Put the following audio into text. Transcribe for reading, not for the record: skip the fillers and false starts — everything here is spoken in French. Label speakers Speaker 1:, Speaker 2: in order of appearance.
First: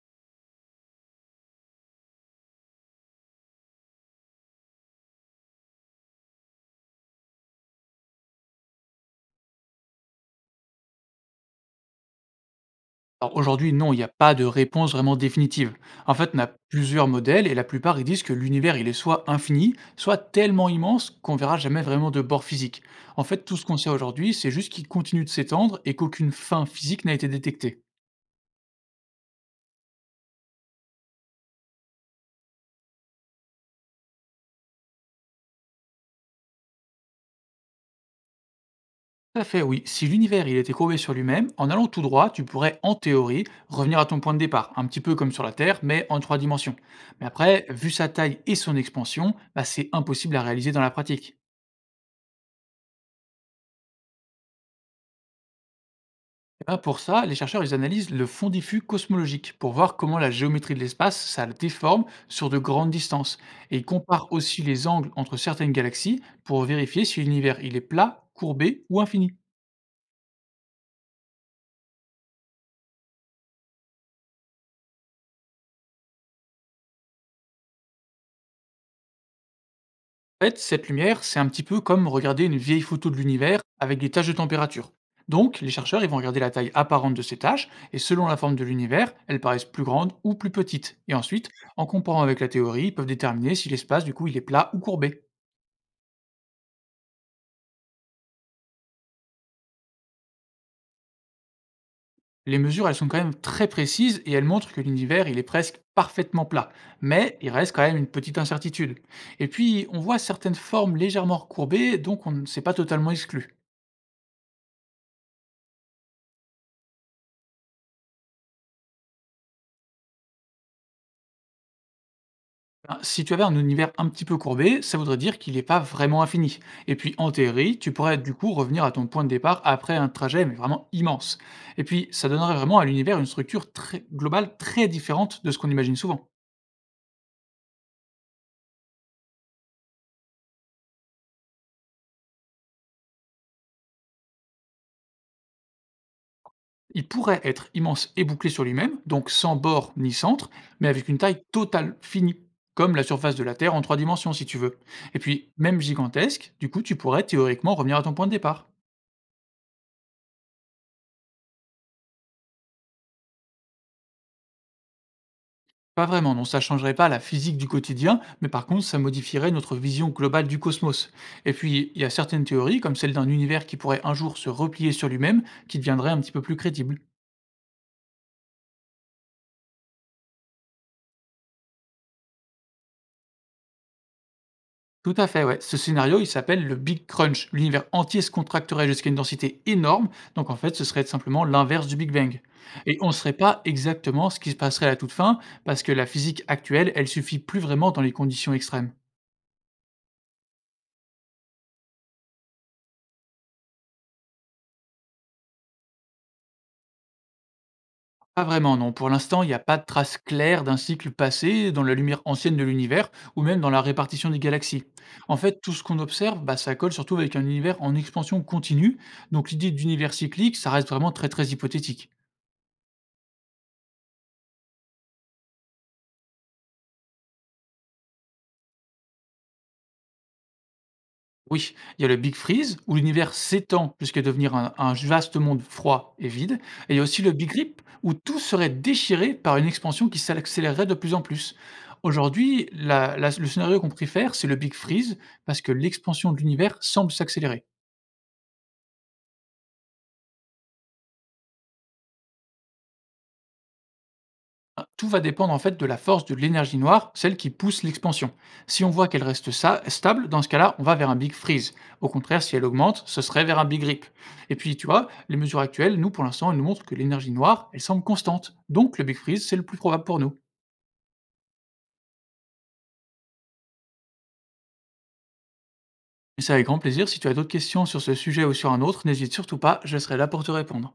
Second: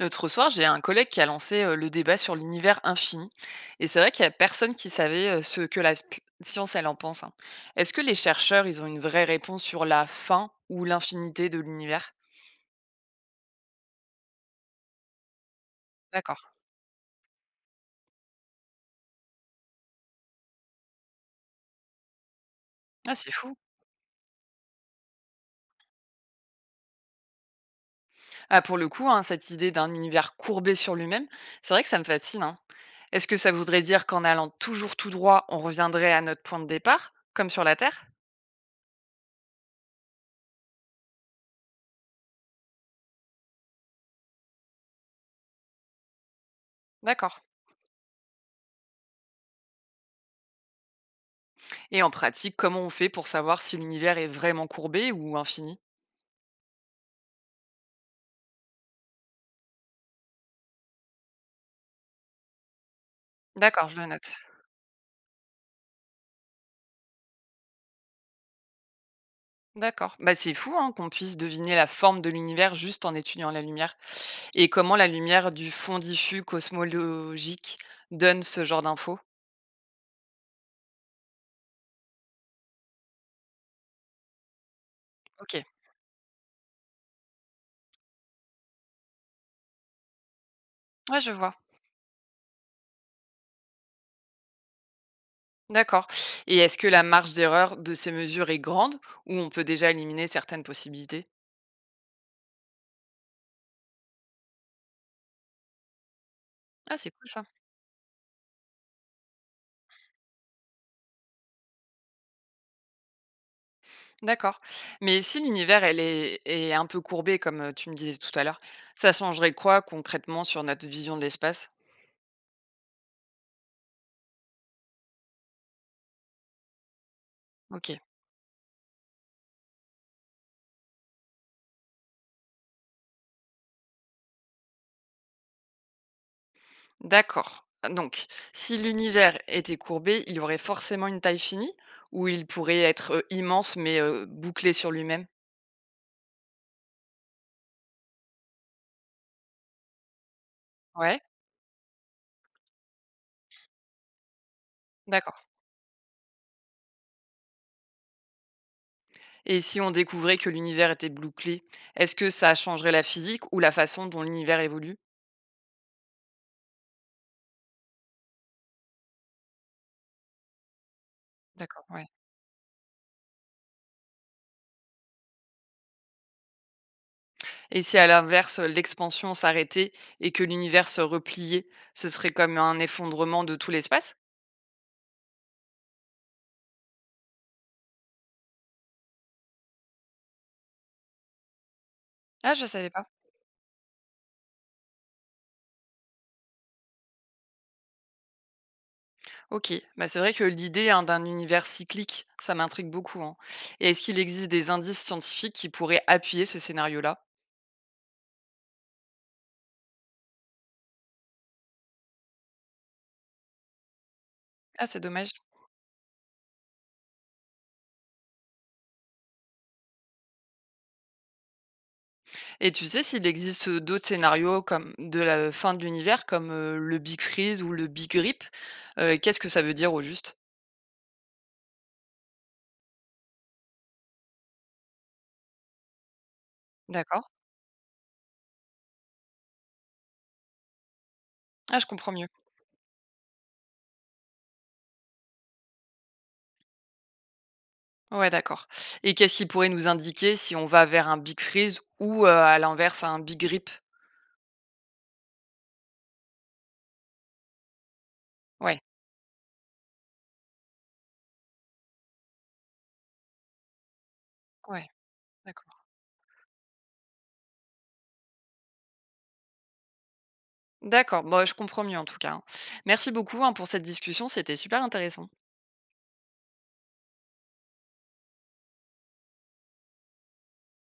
Speaker 1: L'autre soir, j'ai un collègue qui a lancé le débat sur l'univers infini. Et c'est vrai qu'il n'y a personne qui savait ce que la science, elle en pense, hein. Est-ce que les chercheurs, ils ont une vraie réponse sur la fin ou l'infinité de l'univers?
Speaker 2: Alors aujourd'hui, non, il n'y a pas de réponse vraiment définitive. En fait,
Speaker 1: D'accord.
Speaker 2: on a plusieurs modèles et la plupart ils disent que l'univers il est soit infini, soit tellement immense qu'on verra jamais vraiment de bord physique.
Speaker 1: Ah,
Speaker 2: En
Speaker 1: c'est
Speaker 2: fait,
Speaker 1: fou.
Speaker 2: tout ce qu'on sait aujourd'hui, c'est juste qu'il continue de s'étendre et qu'aucune fin physique n'a été détectée.
Speaker 1: Ah, pour le coup, hein, cette idée d'un univers courbé sur lui-même, c'est vrai que ça me fascine, hein. Est-ce que ça voudrait dire qu'en allant toujours tout droit, on reviendrait à notre point de départ, comme sur la Terre?
Speaker 2: Tout à fait, oui. Si l'univers il était courbé sur lui-même, en allant tout droit, tu pourrais en théorie revenir à ton point de départ, un petit peu comme sur la Terre, mais en trois dimensions. Mais
Speaker 1: D'accord.
Speaker 2: après, vu sa taille et son expansion, bah, c'est impossible à réaliser dans la pratique.
Speaker 1: Et en pratique, comment on fait pour savoir si l'univers est vraiment courbé ou infini?
Speaker 2: Ah, pour ça, les chercheurs ils analysent le fond diffus cosmologique pour voir comment la géométrie de l'espace ça le déforme sur de grandes distances. Et ils
Speaker 1: D'accord, je le
Speaker 2: comparent
Speaker 1: note.
Speaker 2: aussi les angles entre certaines galaxies pour vérifier si l'univers il est plat, courbé ou infini.
Speaker 1: D'accord. Bah, c'est fou, hein, qu'on puisse deviner la forme de l'univers juste en étudiant la lumière. Et comment la lumière du fond diffus cosmologique donne ce genre d'infos?
Speaker 2: En fait, cette lumière, c'est un petit peu comme regarder une vieille photo de l'univers avec des taches de température.
Speaker 1: Ok.
Speaker 2: Donc, les chercheurs ils vont regarder la taille apparente de ces taches et selon la forme de l'univers, elles paraissent plus grandes ou plus petites. Et
Speaker 1: Ouais, je
Speaker 2: ensuite,
Speaker 1: vois.
Speaker 2: en comparant avec la théorie, ils peuvent déterminer si l'espace du coup il est plat ou courbé.
Speaker 1: D'accord. Et est-ce que la marge d'erreur de ces mesures est grande ou on peut déjà éliminer certaines possibilités?
Speaker 2: Les mesures, elles sont quand même très précises et elles montrent que l'univers, il est presque parfaitement plat.
Speaker 1: Ah, c'est cool
Speaker 2: Mais
Speaker 1: ça.
Speaker 2: il reste quand même une petite incertitude. Et puis, on voit certaines formes légèrement recourbées, donc on ne s'est pas totalement exclu.
Speaker 1: D'accord. Mais si l'univers est un peu courbé, comme tu me disais tout à l'heure, ça changerait quoi concrètement sur notre vision de l'espace?
Speaker 2: Hein, si tu avais un univers un petit peu courbé, ça voudrait dire qu'il n'est pas vraiment infini. Et puis, en théorie,
Speaker 1: Ok.
Speaker 2: tu pourrais du coup revenir à ton point de départ après un trajet, mais vraiment immense. Et puis, ça donnerait vraiment à l'univers une structure très globale très différente de ce qu'on imagine souvent.
Speaker 1: D'accord. Donc, si l'univers était courbé, il y aurait forcément une taille finie ou il pourrait être immense mais bouclé sur lui-même?
Speaker 2: Il pourrait être immense et bouclé sur lui-même, donc sans bord ni centre, mais avec une
Speaker 1: Ouais,
Speaker 2: taille totale finie, comme la surface de la Terre en trois dimensions si tu veux. Et
Speaker 1: d'accord.
Speaker 2: puis, même gigantesque, du coup tu pourrais théoriquement revenir à ton point de départ.
Speaker 1: Et si on découvrait que l'univers était bouclé, est-ce que ça changerait la physique ou la façon dont l'univers évolue?
Speaker 2: Pas vraiment, non, ça changerait pas la physique du quotidien, mais par contre ça modifierait notre vision globale du cosmos. Et
Speaker 1: D'accord,
Speaker 2: puis, il y
Speaker 1: ouais.
Speaker 2: a certaines théories, comme celle d'un univers qui pourrait un jour se replier sur lui-même, qui deviendraient un petit peu plus crédibles.
Speaker 1: Et si à l'inverse, l'expansion s'arrêtait et que l'univers se repliait, ce serait comme un effondrement de tout l'espace?
Speaker 2: Tout à fait, ouais. Ce scénario, il s'appelle le Big Crunch. L'univers entier se contracterait jusqu'à une densité énorme, donc en fait, ce serait simplement l'inverse du Big Bang.
Speaker 1: Ah, je savais
Speaker 2: Et
Speaker 1: pas.
Speaker 2: on ne saurait pas exactement ce qui se passerait à la toute fin, parce que la physique actuelle, elle suffit plus vraiment dans les conditions extrêmes.
Speaker 1: OK, bah, c'est vrai que l'idée, hein, d'un univers cyclique, ça m'intrigue beaucoup, hein. Et est-ce qu'il existe des indices scientifiques qui pourraient appuyer ce scénario-là?
Speaker 2: Pas vraiment, non. Pour l'instant, il n'y a pas de trace claire d'un cycle passé dans la lumière ancienne de l'univers, ou même dans la répartition des galaxies.
Speaker 1: Ah, c'est dommage.
Speaker 2: En fait, tout ce qu'on observe, bah, ça colle surtout avec un univers en expansion continue, donc l'idée d'univers cyclique, ça reste vraiment très très hypothétique.
Speaker 1: Et tu sais s'il existe d'autres scénarios comme de la fin de l'univers, comme le Big Freeze ou le Big Rip? Qu'est-ce que ça veut dire au juste?
Speaker 2: Oui, il y a le Big Freeze, où l'univers s'étend jusqu'à devenir un vaste monde froid et vide. Et il y a aussi
Speaker 1: D'accord.
Speaker 2: le Big Rip, où tout serait déchiré par une expansion qui s'accélérerait de plus en plus.
Speaker 1: Ah, je comprends mieux.
Speaker 2: Aujourd'hui, le scénario qu'on préfère, c'est le Big Freeze, parce que l'expansion de l'univers semble s'accélérer.
Speaker 1: Ouais, d'accord. Et qu'est-ce qui pourrait nous indiquer si on va vers un Big Freeze ou à l'inverse, un Big Rip?
Speaker 2: Ah, tout va dépendre en fait de la force de l'énergie noire, celle qui pousse l'expansion.
Speaker 1: Ouais,
Speaker 2: Si on voit qu'elle reste stable, dans ce cas-là, on va vers un Big Freeze. Au contraire, si elle augmente, ce serait vers un Big Rip. Et puis, tu
Speaker 1: ouais,
Speaker 2: vois, les mesures
Speaker 1: d'accord.
Speaker 2: actuelles, nous, pour l'instant, elles nous montrent que l'énergie noire, elle semble constante. Donc, le Big Freeze, c'est le plus probable pour nous.
Speaker 1: D'accord, bon, je comprends mieux en tout cas, hein. Merci beaucoup, hein, pour cette discussion, c'était super intéressant.
Speaker 2: Et c'est avec grand plaisir. Si tu as d'autres questions sur ce sujet ou sur un autre, n'hésite surtout pas, je serai là pour te répondre.